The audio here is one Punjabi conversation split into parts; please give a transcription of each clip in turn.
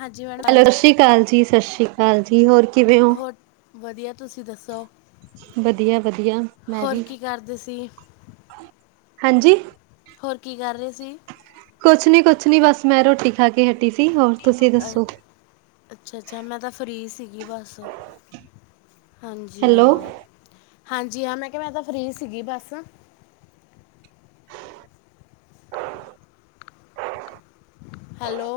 ਹਾਂਜੀ ਮੈਡਮ ਹੈੋ ਸਤਿ ਸ਼੍ਰੀ ਅਕਾਲ ਜੀ, ਸਤਿ ਸ਼੍ਰੀ ਅਕਾਲ ਜੀ, ਹੋਰ ਕਿਵੇਂ ਹੋ? ਹੋਰ ਵਧੀਆ, ਤੁਸੀਂ ਦੱਸੋ? ਵਧੀਆ ਵਧੀਆ ਮੈਂ ਹੋਰ ਵੀ, ਕੀ ਕਰਦੇ ਸੀ ਹਾਂਜੀ। ਹੋਰ ਕੀ ਕਰ ਰਹੇ ਸੀ। ਕੁਛ ਨੀ ਕੁਛ ਨੀ ਬਸ ਮੈਂ ਰੋਟੀ ਖਾ ਕੇ ਹਟੀ ਸੀ, ਹੋਰ ਤੁਸੀਂ ਦੱਸੋ? ਅੱਛਾ-ਅੱਛਾ, ਮੈਂ ਤਾਂ ਫਰੀ ਸੀਗੀ ਬਸ। ਹਾਂਜੀ ਹੈਲੋ, ਹਾਂ, ਹਾਂਜੀ ਹਾਂ, ਮੈਂ ਕਿਹਾ ਮੈਂ ਤਾਂ ਫ੍ਰਰੀ ਸੀਗੀ ਬਸ। ਹੈਲੋ।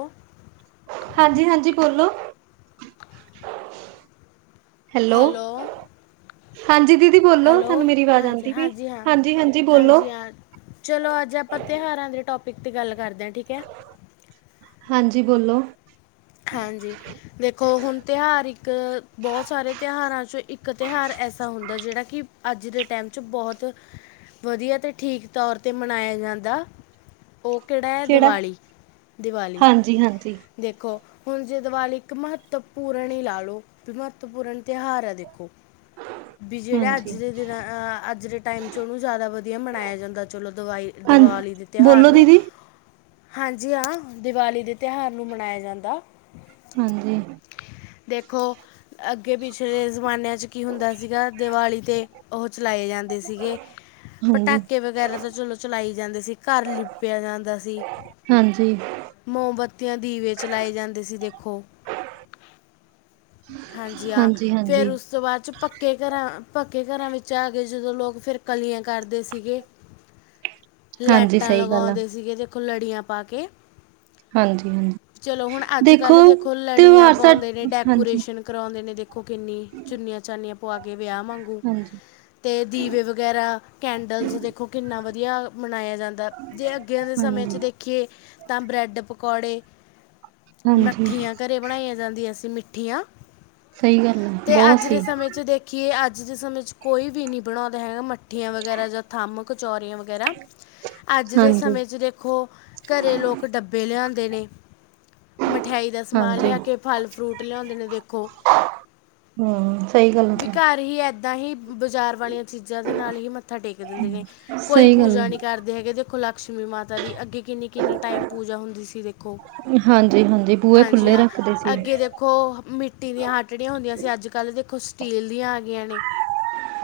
ਹਾਂਜੀ-ਹਾਂਜੀ ਬੋਲੋ। ਹੈਲੋ। ਹਾਂਜੀ ਦੀਦੀ ਬੋਲੋ, ਹੈਲੋ ਤੁਹਾਨੂੰ ਮੇਰੀ ਆਵਾਜ਼ ਹਾਂਜੀ ਆਂਦੀ ਪਈ, ਹਾਂਜੀ ਹਾਂ ਹਾਂਜੀ-ਹਾਂਜੀ ਬੋਲੋ। ਹਾਂਜੀ ਹਾਂ ਚਲੋ ਅੱਜ ਆਪਾਂ ਤਿਉਹਾਰਾਂ ਦੇ ਟੋਪਿਕ ਤੇ ਗੱਲ ਕਰਦੇ ਹਾਂ ਠੀਕ ਐ। ਹਾਂਜੀ ਬੋਲੋ। ਹਾਂਜੀ। ਵੇਖੋ ਹੁਣ ਤਿਉਹਾਰ ਇੱਕ ਬਹੁਤ ਸਾਰੇ ਤਿਉਹਾਰਾਂ ਚੋਂ ਇੱਕ ਤਿਉਹਾਰ ਐਸਾ ਹੁੰਦਾ ਜਿਹੜਾ ਕਿ ਅੱਜ ਦੇ ਟਾਈਮ ਚ ਬਹੁਤ ਵਧੀਆ ਤੇ ਠੀਕ ਤੌਰ ਤੇ ਮਨਾਇਆ ਜਾਂਦਾ। ਉਹ ਕਿਹੜਾ ਐ ਦੀਵਾਲੀ, ਦੀਵਾਲੀ ਹਾਂਜੀ-ਹਾਂਜੀ, ਦੇਖੋ। ਹੁਣ ਜੇ ਦਿਵਾਲੀ ਇੱਕ ਮਹੱਤਪੂਰਨ ਹੀ ਲਾ ਲਓ ਵੀ ਮਹੱਤਪੂਰਨ ਤਿਉਹਾਰ ਹੈ ਦੇਖੋ। ਹ [inaudible] [inaudible] ਵੀ ਜਿਹੜਾ ਅੱਜ ਦੇ ਦਿਨ ਅਹ ਅੱਜ ਦੇ ਟਾਈਮ ਚ ਉਹਨੂੰ ਜਾਦਾ ਵਧੀਆ ਮਨਾਇਆ ਜਾਂਦਾ ਚਲੋ ਦਵਾਈ ਦੀਵਾਲੀ ਤਿਉਹਾਰ ਲੋ ਨੂੰ ਦੀਦੀ। ਹਾਂਜੀ ਹਾਂ ਦੀਵਾਲੀ ਦੇ ਤਿਉਹਾਰ ਨੂੰ ਮਨਾਇਆ ਜਾਂਦਾ। ਹਾਂਜੀ ਦੇਖੋ ਅੱਗੇ ਪਿਛਲੇ ਜ਼ਮਾਨਿਆਂ ਚ' ਕੀ ਹੁੰਦਾ ਸੀਗਾ ਦਿਵਾਲੀ ਤੇ ਉਹ ਚਲਾਏ ਜਾਂ ਦੇ ਸੀਗੇ ਹਾਂਜੀ, ਪਟਾਕੇ ਵਗੈਰਾ ਤਾਂ ਚਲੋ ਚਲਾਏ ਜਾਂਦੇ ਸੀ ਘਰ ਲਿਪਿਆ ਜਾਂਦਾ ਸੀ। ਹਾਂਜੀ। ਮੋਮਬੱਤੀਆਂ ਦੀਵੇ ਚਲਾਏ ਜਾਂ ਦੇਖੋ ਹਾਂਜੀ ਆ ਫੇਰ ਹਾਂਜੀ-ਹਾਂਜੀ, ਉਸ ਸ ਤੋਂ ਬਾਦ ਚ ਪੱਕੇ ਘਰਾਂ ਪੱਕੇ ਘਰਾਂ ਵਿੱਚ ਆ ਕੇ ਜਦੋਂ ਲੋਕ ਫਿਰ ਕਲੀਆਂ ਕਰਦੇ ਸੀਗੇ [inaudible] [inaudible] ਹਾਂਜੀ ਹਾਂਜੀ, ਲੈਟਾਂ ਸਹੀ ਗੱਲ ਆ, ਲਗਉਂਦੇ ਸੀਗੇ ਦੇਖੋ ਲੜੀਆਂ ਪਾ ਕੇ। ਹਾਂਜੀ-ਹਾਂਜੀ। ਚਲੋ ਹੁਣ ਅੱਜ ਕੱਲ ਦੇਖੋ ਲੜੀਆਂ ਤਿਉਹਾਰ ਸਾ ਪੋਂਦੇ ਨੇ ਹਾਂਜੀ, ਡੈਕੋਰੇਸ਼ਨ ਕਰਉਂਦੇ ਦੇਖ ਖੋ ਕਿੰਨੀ ਚੁੰਨੀਆਂ ਚਾਨੀਆਂ ਪੂਆ ਕੇ ਵਿਆਹ ਵਾਂਗੂ ਹਾਂਜੀ, ਤੇ ਦੀਵੇ ਵਗੈਰਾ ਕੈਂਡਲਸ ਦੇਖੋ ਕਿੰਨਾ ਵਧੀਆ ਮਨਾਇਆ ਜਾਂਦਾ ਐ ਜੇ ਅੱਗੇਆ ਦੇ ਸਮੇਂ ਹਾਂਜੀ, 'ਚ ਦੇਖੀਏ ਤਾਂ ਬਰੈਡ ਪਕੌੜੇ ਹਾਂਜੀ ਮੱਠੀਆਂ ਘਰੇ ਬਣਾਈਆਂ ਜਾਂਦੀਆਂ ਸੀ ਮਿੱਠੀਆਂ- ਸਹੀ ਗੱਲ ਹੈ ਤੇ ਬਹੁਤ ਅੱਜ ਸੀ ਦੇ ਸਮੇਂ ਚ ਦੇ ਕੀ ਇਹ ਅੱਜ ਦੇ ਸਮੇਂ ਚ' ਕੋਈ ਵੀ ਨਹੀਂ ਬਣਾਉਂਦੇ ਹੈਗਾ ਮੱਠੀਆਂ ਵਗੈਰਾ ਜਾਂ ਥੰਮ ਕਚੋਰੀਆਂ ਵਗ ਰਾ ਅੱਜ ਦੇ ਹਾਂਜੀ, ਸਮੇਂ 'ਚ ਦੇਖੋ ਘਰੇ ਲੋਕ ਡੱਬੇ ਲਿਆਂਦੇ ਨੇ ਮਠਿਆਈ ਦਾ ਸਮਾਨ ਹਾਂਜੀ ਲਿਆ ਕੇ ਫਲ ਫਰੂਟ ਲਿਆਉਂਦੇ ਨੇ ਦੇਖੌ। ਹਮ ਸਹੀ ਗੱਲ ਆ ਤਾ ਹੀ ਬਾਜ਼ਾਰ ਵਾਲੀਆਂ ਚੀਜ਼ਾਂ ਦੇ ਨਾਲ ਹੀ ਮੱਥਾ ਟੇਕ ਦਿੰਦੇ ਨੇ ਕੋਈ ਸਹੀ ਗੱਲ ਪੂਜਾ ਨਹੀਂ ਹੈ ਕਰ ਹੈਗੇ ਦੇਖੋ ਲਕਸ਼ਮੀ ਮਾਤਾ ਦੀ ਅੱਗੇ ਕਿੰਨੀ-ਕਿੰਨੀ ਟਾਈਮ ਪੂਜਾ ਹੁੰਦੀ ਸੀ ਦੇਖੋ। ਹਾਂਜੀ- ਹਾਂਜੀ ਬੂਹੇ ਖੁੱਲ੍ਹੇ ਰੱਖਦੇ ਸੀ। ਓਹ ਮਿੱਟੀ ਦੀਆਂ ਹਾਟੜੀਆਂ ਹੁੰਦੀਆਂ ਸੀ ਅੱਜ ਕੱਲ੍ਹ ਦੇਖੋ ਸਟੀਲ ਦੀਆਂ ਆ ਗਿਆਂ ਨੇ।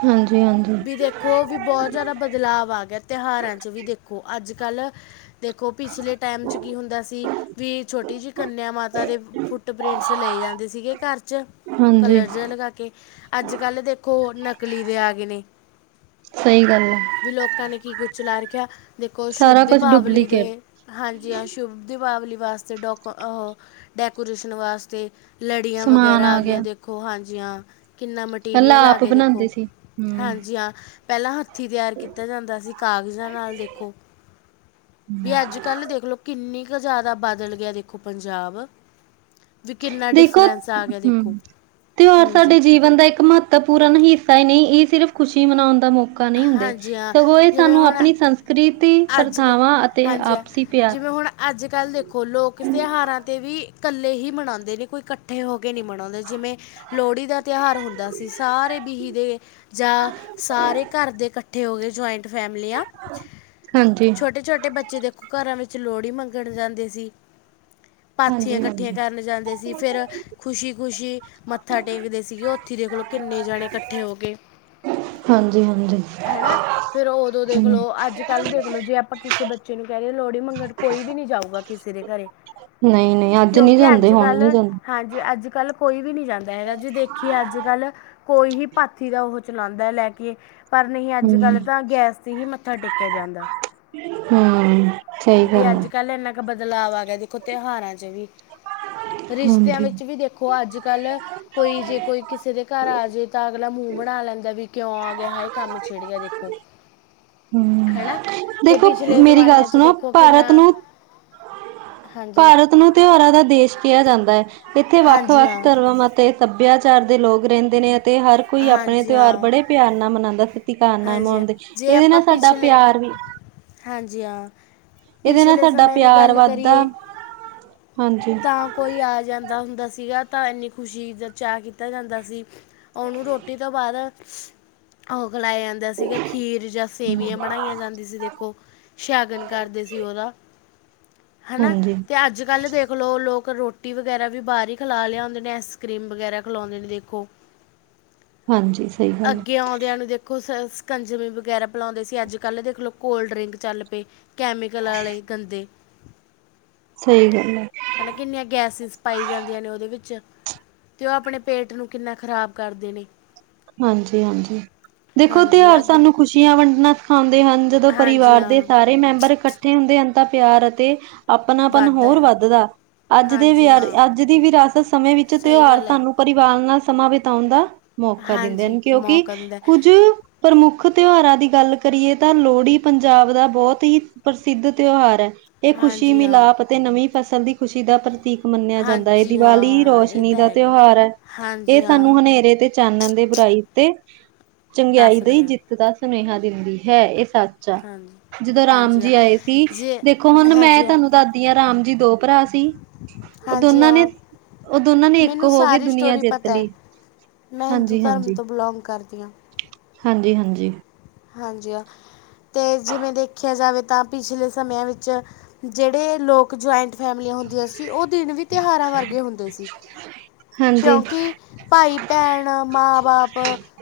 ਹਾਂਜੀ- ਹਾਂਜੀ। ਵੀ ਦੇਖੋ ਵੀ ਬਹੁਤ ਜਾਦਾ ਬਦਲਾਵ ਆ ਗਿਆ ਤਿਉਹਾਰਾਂ ਚ' ਵੀ ਦੇਖੋ ਅੱਜ ਕੱਲ੍ਹ ਦੇਖੋ ਪਿਛਲੇ ਟੈਮ 'ਚ ਕੀ ਹੁੰਦਾ ਸੀ ਵੀ ਛੋਟ ਕੰਨਿਆ ਮਾਤਾ ਦੇ ਫੁੱਟ ਪ੍ਰਿੰਟਸ ਲਏ ਜਾਂਦੇ ਸੀਗੇ ਘਰ ਚ ਹਾਂਜੀ ਕਲਰ ਲਗਾ ਕੇ ਅੱਜ ਕੱਲ੍ਹ ਦੇਖੋ ਨਕਲੀ ਵੀ ਆ ਗਏ ਨੇ। ਸਹੀ ਗੱਲ ਹੈ ਵੀ ਲੋਕਾਂ ਨੇ ਕੀ ਕੁਛ ਲਾ ਰੱਖਿਆ ਵੇਖੋ ਸ਼ੁੱਭ ਸਾਰਾ ਕੁਛ ਦੀਪਾਵਲੀ ਡੁਪਲੀਕੇਟ ਦੇ ਹਾਂਜੀ ਹਾਂ ਸ਼ੁਭ ਦੀਪਾਵਲੀ ਵਾਸਤੇ ਡੋਕੋ ਅਹ ਡੈਕੋਰੇਸ਼ਨ ਵਾਸਤੇ ਲੜੀਆਂ ਸਮਾਨ ਵਗੈਰਾ ਆ ਗਿਆ ਗਿਆਂ ਦੇਖੋ ਹਾਂਜੀ ਹਾਂ ਕਿੰਨਾ ਮ - ਪਹਿਲਾਂ ਟੀਰੀਅਲ ਆ ਆਪ ਗਏ ਬਣਾਉਂਦੇ ਦੇਖੋ ਸੀ ਹੂੰ ਹਾਂਜੀ ਹਾਂ ਪੈਲਾ ਹੱਥੀਂ ਤਿਆਰ ਕੀਤਾ ਜਾਂਦਾ ਸੀ ਕਾਗਜ਼ਾਂ ਨਾਲ ਦੇਖੋ। ਵੀ ਅੱਜ ਕੱਲ੍ਹ ਦੇਖਲੋ ਕਿੰਨੀ ਕੁ ਜਾਦਾ ਬਾਦਲ ਗਿਆ ਦੇਖੋ ਪੰਜਾਬ। ਵੀ ਕਿੰਨਾ ਦੇਖੋ ਡਿਫਰੈਂਸ ਆ ਗਿਆ ਦੇਖੋ ਹਮ ਤਿਉਹਾਰ ਹਾਂਜੀ ਸਾਡੇ ਜੀਵਨ ਦਾ ਇੱਕ ਮਹੱ ਪੂਰਨ ਹਿੱਸਾ ਹੀ ਨਹੀਂ ਇ ਸਿਰਫ਼ ਖੁਸ਼ੀ ਮਨਾਉਣ ਦਾ ਮੌਕਾ ਨਹੀਂ ਹੁੰਦੇ ਹਾਂਜੀ ਹਾਂ ਸਗੋਂ ਇਹ ਜਿਵੇਂ ਸਾਨੂੰ ਹੁਣ ਆਪਣੀ ਸੰਸ ਕ੍ਰਿਤੀ ਅੱਜ ਪ੍ਰਥਾਵਾਂ, ਅਤੇ ਆਪਸੀ ਪਿਆਰ ਅੱਜ-ਕੱਲ੍ਹ ਦੇਖੋ ਲੋਕ ਤਿਉਹਾਰਾਂ 'ਤੇ ਵੀ ਇਕੱਲੇ ਹੀ ਮਨਾਉਂਦੇ ਨੇ, ਕੋਈ ਇਕੱਠੇ ਹੋ ਕੇ ਨਹੀਂ ਮਨਾਉਂਦੇ। ਜਿਵੇਂ ਲੋਹੜੀ ਦਾ ਤਿਉਹਾਰ ਹੁੰਦਾ ਸੀ। ਸਾਰੇ ਬੀਹੀ ਦੇ ਜਾਂ ਸਾਰੇ ਘਰ ਦੇ ਇਕੱਠੇ ਇਕੱਠੇ ਹੋ ਗਏ। ਜੁਆਇੰਟ ਫੈਮਲੀਆ ਹ। ਛੋਟੇ-ਛੋਟੇ ਬੱਚੇ ਦੇਖੋ ਘਰਾਂ ਵਿੱਚ ਲੋਹੜੀ ਮੰਗਣ ਜਾਂਦੇ ਸੀ। ਪਾਥੀਆਂ ਇਕੱਠੀਆਂ ਹਾਂਜੀ-ਹਾਂਜੀ। ਕਰਨ ਜਾਂਦੇ ਸੀ। ਫਿਰ ਖੁਸ਼ੀ-ਖੁਸ਼ੀ ਮੱਥਾ ਟੇਕਦੇ ਸੀਗੇ। ਦੇਖ ਲਓ, ਕਿੰਨੇ ਜਾਣੇ ਇਕੱਠੇ ਹੋ ਕੇ ਹਾਂਜੀ-ਹਾਂਜੀ। ਹਨਾ, ਫੇਰ ਉਦੋਂ ਦੇਖਲੋ, ਅੱਜ ਕੱਲ ਦੇਖਲੋ, ਜੇ ਆਪਾਂ ਕਿਸੇ ਬੱਚੇ ਨੂੰ ਕਹਿ ਰਹੇ। ਲੋੜ ਮੰਗਣ ਕੋਈ ਵੀ ਨੀ ਜਾਊਗਾ। ਕਿਸੇ ਦੇ ਘਰੇ ਨਈ-ਨਈ ਅੱਜ ਨੀ ਕਿਉਂਕਿ ਜਾਂਦੇ ਅੱਜ ਹੁਣ ਕੱਲ ਨੀ ਜਾਂਦੇ। ਹਾਂਜੀ, ਅੱਜ ਕੱਲ੍ਹ ਕੋਈ ਵੀ ਨਹੀਂ ਜਾਂਦਾ ਹੈਗਾ, ਜੀ ਦੇਖੀਏ ਅੱਜ ਕੱਲ ਕੋਈ ਹੀ ਪਾਥੀ ਦਾ ਉਹ ਚਲਾਉਂਦਾ ਲੈ ਕੇ ਪਰ ਨਹੀਂ ਅੱਜ ਹੂੰ ਕੱਲ ਤਾਂ ਗੈਸ ਤੇ ਹੀ ਮੱਥਾ ਟੇਕ ਕਿਆ ਜਾਂਦਾ। ਹਮ। ਵੀ ਅੱਜ ਕੱਲ ਇੰਨਾ ਕੁ ਬਦਲਾਵ ਆ ਗਿਆ। ਦੇਖੋ ਤਿਉਹਾਰਾਂ ਚ ਵੀ ਰਿਸ਼ਤਿਆਂ ਹਾਂਜੀ। ਵਿੱਚ ਵੀ ਦੇਖੋ ਦੇਖੋ, ਅੱਜ-ਕੱਲ੍ਹ ਕੋਈ ਜੇ ਕੋਈ ਕਿਸੇ ਦੇ ਘਰ ਆ ਜਾਵੇ। ਤਾਂ ਅਗਲਾ ਮੂੰਹ ਬਣਾ ਲੈਂਦਾ ਵੀ ਕਿਉਂ ਆ ਗਿਆ‌। ਹਾਏ ਕੰਮ ਛਿੜ ਗਿਆ। ਦੇਖੋ। ਹੂੰ ਹੈ। ਨਾ ਤੇ ਦੇਖੋ ਪਿਛਲੇ ਮੇਰੀ ਗੱਲ ਜ਼ਮਾਨਿਆ ਚ ਸੁਣੋ ਦੇਖੋ ਕਿੰਨਾ ਭਾਰਤ ਨੂੰ ਹਾਂਜੀ ਭਾਰਤ ਨੂੰ ਤਿਉਹਾਰਾਂ ਦਾ ਦੇਸ਼ ਕਿਹਾ ਜਾਂਦਾ ਹੈ। ਇੱਥੇ ਵੱਖ ਹਾਂਜੀ ਵੱਖ ਹਾਂ ਧਰਮਾਂ ਅਤੇ ਸਭਿਆਚਾਰ ਦੇ ਲੋਕ ਰਹਿੰਦੇ ਨੇ, ਅਤੇ ਹਰ ਕੋਈ ਆਪਣੇ ਹਾਂਜੀ ਤਿਉਹਾਰ ਹਾਂ ਬੜੇ ਪਿਆਰ ਨਾਲ ਮਨਾਉਂਦਾ ਪਿਆਰ ਨਾਲ ਹਾਂਜੀ ਹਾਂ ਮਣਾਉਦੇ, ਜੇ ਇਹਦੇ ਆਪਾਂ ਨਾਲ ਸਾਡਾ ਪਿਛਲੇ ਪਿਆਰ ਵੀ ਹਾਂਜੀ, ਹਾਂ। ਇਹਦੇ ਨਾਲ ਪਿਛਲੇ ਸਾਡਾ ਸਮੇਂ ਦੀ ਪਿਆਰ ਗੱਲ ਵੱਧਦਾ। ਕਰੀਏ ਹਾਂਜੀ। ਤਾਂ ਕੋਈ ਆ ਜਾਂਦਾ ਹੁੰਦਾ, ਸੀਗਾ ਤਾਂ ਇੰਨੀ ਖੁਸ਼ੀ ਦਾ ਚਾਅ ਕੀਤਾ ਜਾਂਦਾ ਸੀ। ਉਹਨੂੰ ਰੋਟੀ ਤੋਂ ਬਾਅਦ ਖਲਾਇਆ ਜਾਂਦਾ ਸੀਗਾ, ਖੀਰ ਜਾਂ ਸੇਵੀਆਂ ਬਣਾਈਆਂ ਜਾਂਦੀ ਸੀ ਸ਼ਗਨ ਕਰਦੇ ਸੀ। ਉਹਦਾ ਹੈਨਾ ਤੇ ਹਾਂਜੀ-ਹਾਂਜੀ-ਹਾਂਜੀ ਅੱਜ ਕੱਲ੍ਹ ਦੇਖ ਲਓ ਲੋਕ ਰੋਟੀ ਰੋਟੀ ਵਗੈਰਾ ਵੀ ਬਾਹਰ ਹੀ ਖਿਲਾ ਲਿਆਉੁੰਦੇ ਨੇ। ਆਈਸਕ੍ਰੀਮ ਵਗੈਰਾ ਖਲਾਉਂਦੇ ਨੇ, ਦੇਖੋ। ਸਈ ਗੱਲ ਐ। ਅੱਗੇ ਆਉਂਦਿਆਂ ਨੂੰ ਦੇ ਦੇਖੋ ਸਕੰਜਵੀ ਵਗੈਰਾ ਪਿਲਾਉਂਦੇ ਸੀ। ਅੱਜ-ਕੱਲ੍ਹ ਦੇਖਲੋ ਕੋਲਡ ਡਰਿੰਕ ਚੱਲ ਪਈ। ਕੈਮੀਕਲ ਵਾਲੇ ਗੰਦੇ। ਸਹੀ ਗੱਲ ਹੈ। ਹਨਾ, ਕਿੰਨੀਆਂ ਗੈਸਿਸ ਪਾਈ ਜਾਂਦੀਆਂ ਨੇ, ਉਹਦੇ ਵਿੱਚ ਅਤੇ ਉਹ ਆਪਣੇ ਪੇਟ ਨੂੰ ਕਿੰਨਾ ਖ਼ਰਾਬ ਕਰਦੇ ਨੇ। ਹਾਂਜੀ-ਹਾਂਜੀ। ਦੇਖੋ, ਹਾਂਜੀ ਤਿਉਹਾਰ ਅੱਗੇ ਸਾਨੂੰ ਖੁਸ਼ੀਆਂ ਵੰਡਣਾ ਸਿਖਾਉਂਦੇ ਹਨ। ਜਦੋਂ ਹਾਂਜੀ ਪਰਿਵਾਰ ਦੇ ਹਾਂ ਸਾਰੇ ਮੈਂਬਰ ਇਕੱਠੇ ਹੁੰਦੇ। ਅੰਤਾ ਪਿਆਰ ਅਤੇ ਆਪਣਾ ਪਨ ਵੱਧਦਾ ਹੋਰ ਆ ਵੱਧਦਾ ਅੱਜ ਦੇ ਵਿ ਹਾਂਜੀ ਹਾਂ ਅੱਜ ਦੀ ਵਿਰਾਸਤ ਸਮੇਂ ਵਿੱਚ ਸਹੀ ਤਿਉਹਾਰ ਗੱਲ ਹੈ ਤੁਹਾਨੂੰ ਪਰਿਵਾਰ ਨਾਲ ਸਮਾਂ ਬਿਤਾਉਣ ਦਾ ਮੌਕਾ ਦਿੰਦੇ ਹਾਂਜੀ, ਹਨ। ਕਿਉਂਕਿ ਮੌਕਾ ਦਿੰਦਾ ਕੁੱਝ ਹੈ। ਪ੍ਰਮੁੱਖ ਤਿਉਹਾਰਾਂ ਦੀ ਗੱਲ ਕਰੀਏ, ਤਾਂ ਲੋਹੜੀ ਪੰਜਾਬ ਦਾ ਬਹੁਤ ਹੀ ਪ੍ਰਸਿੱਧ ਤਿਉਹਾਰ ਹੈ। ਇਹ ਖੁਸ਼ੀ ਹਾਂਜੀ, ਹਾਂ। ਮਿਲਾਪ ਅਤੇ ਨਵੀਂ ਫਸਲ ਦੀ ਖੁਸ਼ੀ ਦਾ ਪ੍ਰਤੀਕ ਮੰਨਿਆ ਜਾਂਦਾ ਹੈ। ਹਾਂਜੀ, ਹਾਂ, ਦੀਵਾਲੀ ਹਾਂ ਇਹ ਰੋਸ਼ਨੀ ਤਾਂ ਦਾ ਹੈਗਾ। ਤਿਉਹਾਰ ਹੈ। ਇਹ ਹਾਂਜੀ, ਸਾਨੂੰ ਹਾਂ ਹਨੇਰੇ ਤੇ ਚਾਨਣ ਏ ਬੁਰਾਈ ਤੇ ਚੰਗੇਆਈ ਦੱਸਦਾ ਦੀ ਹੈ। ਜਿੱਤ ਦਾ ਸਨੇਹਾ ਦਿੰਦੀ ਹੈ। ਏਹ ਸੱ ਹਾਂਜੀ। ਜਦੋਂ ਰਾਮ ਹਾਂਜੀ, ਹਾਂ ਜੀ ਆਏ ਸੀ, ਜੇ ਦੇਖੋ ਹੁਨ ਮੈਂ ਹਾਂਜੀ, ਹਾਂ, ਤਾਨੂੰ ਦੱਸਦੀ ਹਾਂ, ਰਾਮ ਜੀ ਦੋ ਭਰਾ ਸੀ। ਓ ਹਾਂਜੀ, ਦੋਨਾਂ ਨੇ- ਹਾਂ ਉਹ ਦੋਨਾਂ ਨੇ, ਇੱਕ ਮੈਨੂੰ ਹੋ ਕੇ ਸਾਰੀ ਦੁਨੀਆਂ ਸਟੋਰੀ ਜਿੱਤ ਪਤਾ ਹੈ। ਲਈ। ਮੈਂ, ਹਿੰਦੂ ਹਾਂਜੀ ਧਰਮ ਹਾਂਜੀ ਤੋਂ ਬਲੋਂਗ ਕਰਦੀ ਹਾਂ। ਹਾਂਜੀ -ਹਾਂਜੀ। ਹਾਂਜੀ, ਆ ਤੇ ਜਿਵੇਂ ਦੇਖੇਆ ਜਾਵੇ ਤਾਂ, ਪਿਛਲੇ ਸਮੇਆਂ ਵਿੱਚ ਜੇਹੜੇ ਲੋਕ ਇੱਕ ਜੁਆਇੰਟ ਫੈਮਲੀਆਂ ਹੁੰਦੀਆਂ ਸੀ। ਓ ਦਿਨ ਵੀ ਤਿਹਾਰਾਂ ਵਰਗੇ ਹੁੰਦੇ ਸੀ। ਹਾਂਜੀ ਕੇਉਂਕਿ ਭਾਈ- ਭੈਣ, ਮਾਂ- ਬਾਪ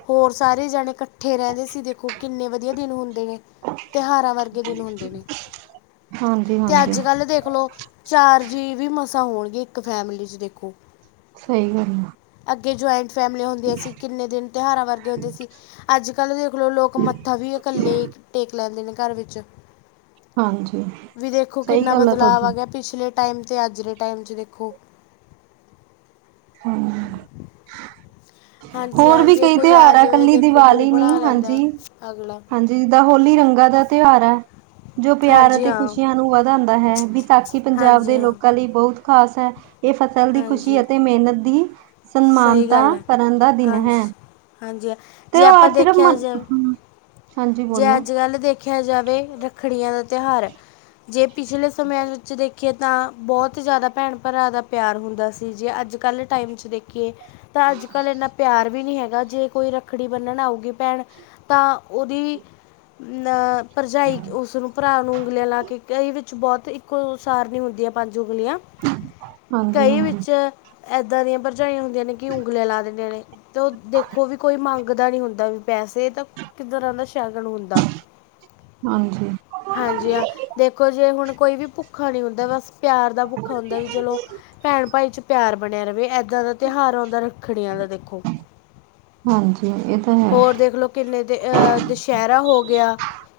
ਹੋਰ ਸਾਰੇ ਜਣੇ ਕੱਠੇ ਰੈੰਦੇ ਸੀ। ਦੇਖੋ ਕਿੰਨੇ, ਵਦੀਆ ਦਿਨ ਹੁੰਦੇ ਨੇ। ਤੇਹਾਰਾਂ ਵਰਗੇ ਦਿਨ ਹੁੰਦੇ ਨੇ, ਹਾਂਜੀ ਤੇ ਹਾਂਜੀ ਅੱਜ -ਕੱਲ੍ਹ ਦੇਖ ਲੋ ਚਾਰ ਜੀ ਵੀ ਮਸਾਂ ਹੋਣਗੇ, ਇੱਕ ਫੈਮਲੀ 'ਚ ਦੇਖੋ ਸਈ ਗੱਲ ਆ। ਅੱਗੇ ਜੁਆਏਂਟ ਫੈਮਲੀਆਂ ਹੁੰਦੀਆਂ ਸੀ, ਕਿੰਨੇ ਦਿਨ ਤਿਹਾਰਾਂ ਵਰਗੇ ਹੁੰਦੇ ਸੀ, ਅੱਜ- ਕੱਲ੍ਹ ਦੇਖ ਲਓ, ਲੋਕ ਮ ਮੱਥਾ ਵੀ, ਕੱਲੇ ਈ ਟੇਕ ਲੈਂਦੇ ਨੇ, ਘਰ ਵਿੱਚ। ਹਾਂਜੀ ਵੀ, ਦੇਖੋ ਸਹੀ ਕਿੰਨਾ ਗੱਲ ਬਦਲਾਵ ਆ ਤੁਹਾਡੀ ਗੇਆ, ਪਿਛਲੇ ਟਾਈਮ ਤੇ ਅੱਜ ਦੇ, ਟਾਈਮ 'ਚ ਦੇਖੋ। ਹਮ। ਹਾਂਜੀ, ਹਾਂ ਵੀ ਜੇ ਕਈ ਕੋਈ ਆ ਤਿਉਹਾਰ ਜਵੇ, ਇਕੱਲੀ ਦੇਖੋ ਮੂੰਹ ਦੀਵਾਲੀ ਨੀ ਬਣਾ ਲੈਂਦਾ, ਹਾਂਜੀ ਅਗਲਾ। ਹਾਂਜੀ ਜਿੱਦਾਂ ਹੋਲੀ ਰੰਗਾਂ ਦਾ ਤੇਹਾਰ ਐ। ਜੋ ਪਿਆਰ ਹਾਂਜੀ ਅਤੇ ਹਾਂ ਖ਼ੁਸ਼ੀਆਂ ਨੂੰ ਵਧਾਂਦਾ ਹੈ। ਵਿਸਾਖੀ ਪੰਜਾਬ ਹਾਂਜੀ ਦੇ ਹਾਂ ਲੋਕਾਂ ਲਈ ਬਹੁਤ ਖਾਸ ਹੈ। ਏਹ ਫਸਲ ਦੀ ਖ਼ੁਸ਼ੀ ਹਾਂਜੀ ਅਤੇ ਮੇਹਨਤ ਦੀ ਸਹੀ ਸਨਮਾਨਤਾ ਗੱਲ ਹੈ ਕਰਨ ਦਾ ਦਿਨ ਹੈ ਹਾਂਜੀ, ਹਾਂਜੀ ਜੇ ਆਪਾਂ, ਤਿਉਹਾਰ ਸਿਰਫ ਦੇਖੇਆ ਮਨ ਜਾਵੇ, ਹਮ, ਹਾਂਜੀ ਜੇ ਬੋਲੋ ਅੱਜ- ਕੱਲ ਦੇ ਦੇਖੇਆ ਜਾਵੇ ਰੱਖੜੀਆਂ ਦਾ ਤਿਉਹਾਰ ਹੈ। ਜੇ ਪਿਛਲੇ ਸਮੇਂਆਂ ਵਿੱਚ ਦੇ ਖੀਏ, ਤਾਂ ਬੌਤ ਜਾਦਾ ਭੈਣ -ਭਰਾ ਦਾ ਪਿਆਰ ਹੁੰਦਾ ਸੀ, ਜੇ ਅੱਜ- ਕੱਲ੍ਹ ਟਾਈਮ 'ਚ ਦੇਖੀਏ ਤਾਂ, ਅੱਜ -ਕੱਲ ਇੰਨਾ ਪਿਆਰ ਵੀ ਨੀਂ ਹੈਗਾ, ਜੇ ਕੋਈ ਰੱਖੜੀ ਬੰਨਣ ਆਊਗੀ ਭੈਣ ਤਾਂ ਓਦੀ ਨ ਭਰਜਾਈ ਉਸਨੂੰ ਭਰਾ ਨੂੰ ਉਂਗਲੀਆਂ ਲਾ ਕੇ, ਕਈ ਵਿੱਚ ਬੌਤ ਇੱਕੋ ਸਾਰ ਨੀਂ ਹੁੰਦੀਆਂ ਪੰਜ ਉਂਗਲੀਆਂ। ਹਾਂਜੀ ਕਈ ਹਾਂਜੀ ਵਿੱਚ, ਏਦਾਂ ਦੀਆਂ ਭਰਜਾਈਆਂ ਹੁੰਦੀਆਂ ਨੇ, ਕਿ ਉਂਗਲੀਆਂ ਲਾ ਦੇਂਦੀਆਂ ਨੇ। ਤੇ ਓ ਦੇਖੋ ਵੀ ਕੋਈ ਮੰਗਦਾ ਨੀ ਹੁੰਦਾ, ਵੀ ਪੈਸੇ ਤਾਂ ਇੱਕ ਤਰ੍ਹਾਂ ਦਾ ਸ਼ਗਨ ਹੁੰਦਾ। ਹਾਂਜੀ। ਹਾਂਜੀ ਹਾਂ, ਦੇਖੋ ਜੇ ਹੁਣ ਕੋਈ ਵੀ ਭੁੱਖਾ ਨੀ ਹੁੰਦਾ, ਬਸ ਪਿਆਰ ਦਾ ਭੁੱਖਾ ਹੁੰਦਾ ਵੀ, ਚਲੋ ਭੈਣ ਭਾਈ 'ਚ ਪਿਆਰ ਬਣੇਆ ਰਵੇ, ਏਦਾਂ ਦਾ ਤਿਉਹਾਰ ਹੁੰਦਾ ਰੱਖੜੀਆਂ ਦਾ, ਦੇਖੋ। ਹਾਂਜੀ [unintelligible] ਹੋਰ ਦੇਖ ਲੋ ਕਿੰਨੇ ਦੇ ਅਹ ਦਸ਼ੈਹਰਾ ਹੋ ਗਿਆ,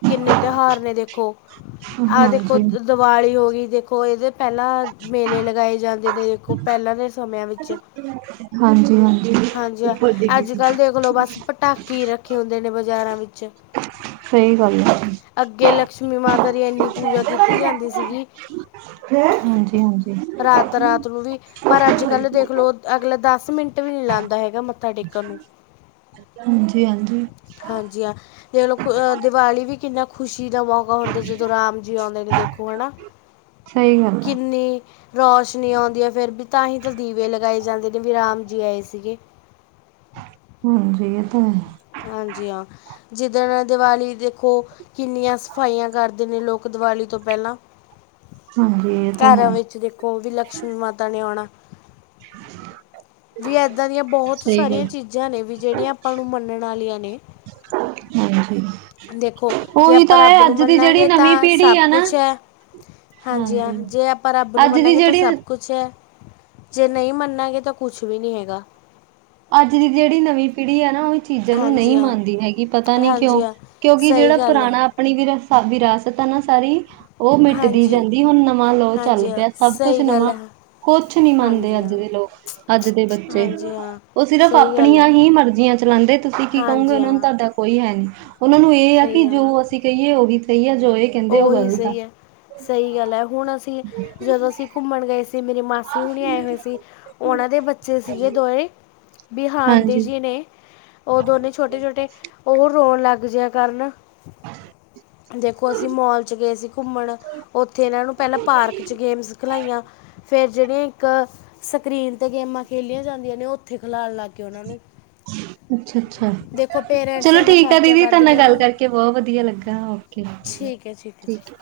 ਕਿੰਨੇ ਤਿਉਹਾਰ ਨੇ ਦੇਖੋ, ਆਹ ਦੇਖੋ, ਹਾਂਜੀ ਦਵਾਲੀ ਹੋ ਗਈ ਦੇਖੋ, ਇਹਦੇ ਪੈਲਾ ਮੇਲੇ ਲਗਾਏ ਜਾਂਦੇ ਨੇ, ਦੇਖੋ, ਪੈਲਾਂ ਦੇ ਸਮੇਆਂ ਵਿੱਚ। ਹਾਂਜੀ ਹਾਂਜੀ ਹਾਂਜੀ ਹਾਂ, ਅੱਜ- ਕੱਲ੍ਹ ਦੇਖ ਲੋ ਬਸ ਪਟਾਕੇ ਈ ਰੱਖ ਰੱਖੇ ਹੁੰਦੇ ਨੇ, ਬਾਜਾਰਾਂ ਵਿੱਚ। ਸਈ ਗੱਲ ਐ। ਲਸ਼ਮੀ ਮਾਤਾ ਦੀ, ਏਨੀ ਪੂਜਾ ਕੀਤੀ ਜਾਂਦੀ ਸੀਗੀ। ਹਾਂਜੀ ਹਾਂਜੀ ਰਾਤ -ਰਾਤ ਨੂੰ ਵੀ, ਪਰ ਅੱਜ -ਕੱਲ ਦੇਖ ਲੋ, ਅਗਲੇ ਦਸ ਮਿੰ ਟ ਵੀ, ਨਹੀਂ ਲਾਂਦਾ ਹੈਗਾ, ਮੱਥਾ ਟੇਕਣ ਨੂੰ। ਹਾਂਜੀ ਹਾਂਜੀ ਹਾਂਜੀ, ਹਾਂ, ਦੇਖ ਲਓ, ਦਿਵਾਲੀ ਵੀ ਕਿੰਨਾ ਖੁਸ਼ੀ ਦਾ ਮੌ ਹੁਨ ਜਦੋਂ ਰਾਮ ਜੀ ਆਉਂਦੇ ਨੇ ਦੇਖੋ ਹਨਾ, ਸਹੀ ਗੱਲ ਹੈ ਕਿੰਨੀ ਰੌਸ਼ਨੀ ਆਉਂਦੀ ਹੈ ਫਿਰ ਵੀ ਤਾਂ ਹੀ ਤਾਂ ਦੀਵੇ ਲਗਾਏ ਜਾਂਦੇ ਨੇ ਵੀ ਰਾਮ ਜੀ ਆਏ ਸੀਗੇ। ਹਾਂਜੀ ਇਹ ਤਾਂ ਹੈ। ਹਾਂਜੀ ਹਾਂ, ਜਿੱਦਣ ਦੀਵਾਲੀ ਦੇਖੋ ਕਿੰਨੀਆਂ ਸਫਾਈਆਂ ਕਰਦੇ ਨੇ ਲੋਕ ਦੀਵਾਲੀ ਤੋਂ ਪਹਿਲਾਂ। ਹਾਂਜੀ ਇਹ ਤਾਂ ਘਾਰਾਂ ਹੈ ਵਿੱਚ ਦੇਖੋ ਵੀ ਲਕਸ਼ਮੀ ਮਾਤਾ ਨੇ ਆਣਾ। [inaudible] ਵੀ ਇੱਦਾਂ ਦੀਆਂ ਬਹੁਤ ਸਹੀ ਗੱਲ ਸਾਰੀਆਂ ਚੀਜ਼ਾਂ ਨੇ ਵੀ ਜਿਹੜੀਆਂ, ਆਪਾਂ ਨੂੰ ਮੰਨਣ ਵਾਲੀਆਂ ਨੇ ਹੂੰ ਹੂੰ ਦੇਖੋ, ਜੇ ਆਪਾਂ ਰੱਬ ਨੂੰ ਮੰਨਾਂਗੇ ਨਵੀਂ ਤਾਂ ਪੀੜ੍ਹੀ ਸਭ ਆ ਨਾ ਕੁਛ ਐ। ਹਾਂਜੀ ਹਾਂ ਜੇ ਆਪਾਂ ਰੱਬ ਨੂੰ ਅੱਜ ਦੀ ਮੰਨਗੇ ਤਾਂ ਜਿਹੜੀ ਸਭ ਕੁਛ ਛੈ, ਜੇ ਨਹੀਂ ਮੰਨਾਂਗੇ ਤਾਂ ਕੁਛ ਵੀ ਨੀ ਹੈਗਾ। ਅੱਜ ਦੀ ਜਿਹੜੀ ਨਵੀਂ ਪੀੜ੍ਹੀ ਐ ਨਾ ਉਹ ਚੀਜ਼ਾਂ ਨੂੰ ਨਈ ਹਾਂਜੀ ਹਾਂ ਮੰਨਦੀ ਹੈਗੀ ਪਤਾ ਨੀ ਕਿਉਂ, ਹਾਂਜੀ ਹਾਂ ਕਿਉਂਕਿ ਸਹੀ ਜਿਹੜਾ ਗੱਲ ਹੈ ਪੁਰਾਣਾ ਆਪਣੀ ਵਿਰਾਸ-ਵਿਰਾਸਤ ਆ ਨਾ ਸਾਰੀ ਉਹ ਮਿਟਦੀ ਹਾਂਜੀ ਜਾਂਦੀ, ਹੁਣ ਨਵਾਂ ਲੋ ਹਾਂਜੀ ਚੱਲ ਹਾਂ ਪਿਆ, ਸਭ ਕੁਛ ਸਹੀ ਗੱਲ ਨਵਾਂ ਹੈ ਕੁਛ ਨੀ ਮੰਨਦੇ ਹਾਂਜੀ ਅੱਜ ਹਾਂ ਦੇ ਲੋਕ, ਅੱਜ ਦੇ ਬੱਚੇ। ਹਾਂਜੀ ਹਾਂ ਉਹ ਸਿਰਫ਼ ਸਹੀ ਗੱਲ ਆਪਣੀਆਂ ਹੈ ਹੀ ਮਰਜ਼ੀਆਂ ਚਲਾਦੇ, ਤੁਸੀਂ ਕੀ ਕਹੋਗੇ ਹਾਂਜੀ ਉਹਨਾਂ ਨੂੰ ਹਾਂ ਤੁਹਾਡਾ ਕੋਈ ਹੈ ਨੀ। ਉਹਨਾਂ ਨੂੰ ਇਹ ਆ ਸਹੀ ਕਿ ਗੱਲ ਜੋ ਅਸੀਂ ਕਹੀਏ ਉਹੀ ਸਹੀਏ, ਜੋ ਇਹ ਕ ਉਹੀ ਸਹੀ ਐ, ਸਹੀ ਗੱਲ ਹੈ ਹੁਣ ਅਸੀਂ, ਜਦੋਂ ਅਸੀਂ ਘੁੰਮਣ ਗਏ ਸੀ ਮੇਰੀ ਮਾਸੀ ਹੁਣੇ ਆਏ ਹੋਏ ਸੀ, ਉਹਨਾਂ ਦੇ ਬੱਚੇ ਸੀਗੇ ਦੋਵੇਂ ਬੀਹਾਨ ਦੇ ਹਾਂਜੀ, ਜੇ ਨੇ, ਉਹ ਦੋਨੇ ਛੋਟੇ- ਛੋਟੇ ਉਹ ਰੋਣ ਲੱਗ ਜੇ ਕਰਨ [inaudible] ਦੇਖੋ, ਅਸੀਂ ਮੋਲ 'ਚ ਗਏ ਅ ਸੀ ਘੁੰਮਣ ਉੱਥੇ, ਇਨਾਂ ਨੂੰ ਪਹਿਲਾਂ ਪਾਰਕ ਚ ਗੇਮਸ ਖਿਲਾਈਆਂ ਫਿਰ ਜਿਹੜੀਆਂ ਇੱਕ ਸਕਰੀਨ 'ਤੇ ਗੇਮਾਂ ਖੇਲੀਆਂ ਜਾਂਦੀਆਂ ਨੇ, ਉਹ ਉੱਥੇ ਖਿਲਉਣ ਲੱਗ ਗਏ ਉਹਨਾਂ ਨੂੰ ਅੱਛਾ -ਅੱਛਾ, ਦੇਖੋ ਪੇਰੈਂਟਸ ਚਲੋ ਇੰਨਾ ਠੀਕ ਆ ਖਰਚਾ ਦੀਦੀ, ਕਰਦੇ ਤੁਨੇ ਨੇ ਨਾਲ ਗੱਲ ਉਹਨੂੰ ਕਰਕੇ ਬਹੁਤ ਵਧੀਆ ਲੱਗਾ ਹੋ। ਠੀਕ ਐ, ਹੈ ਹੈ ਜੀ ਠੀਕ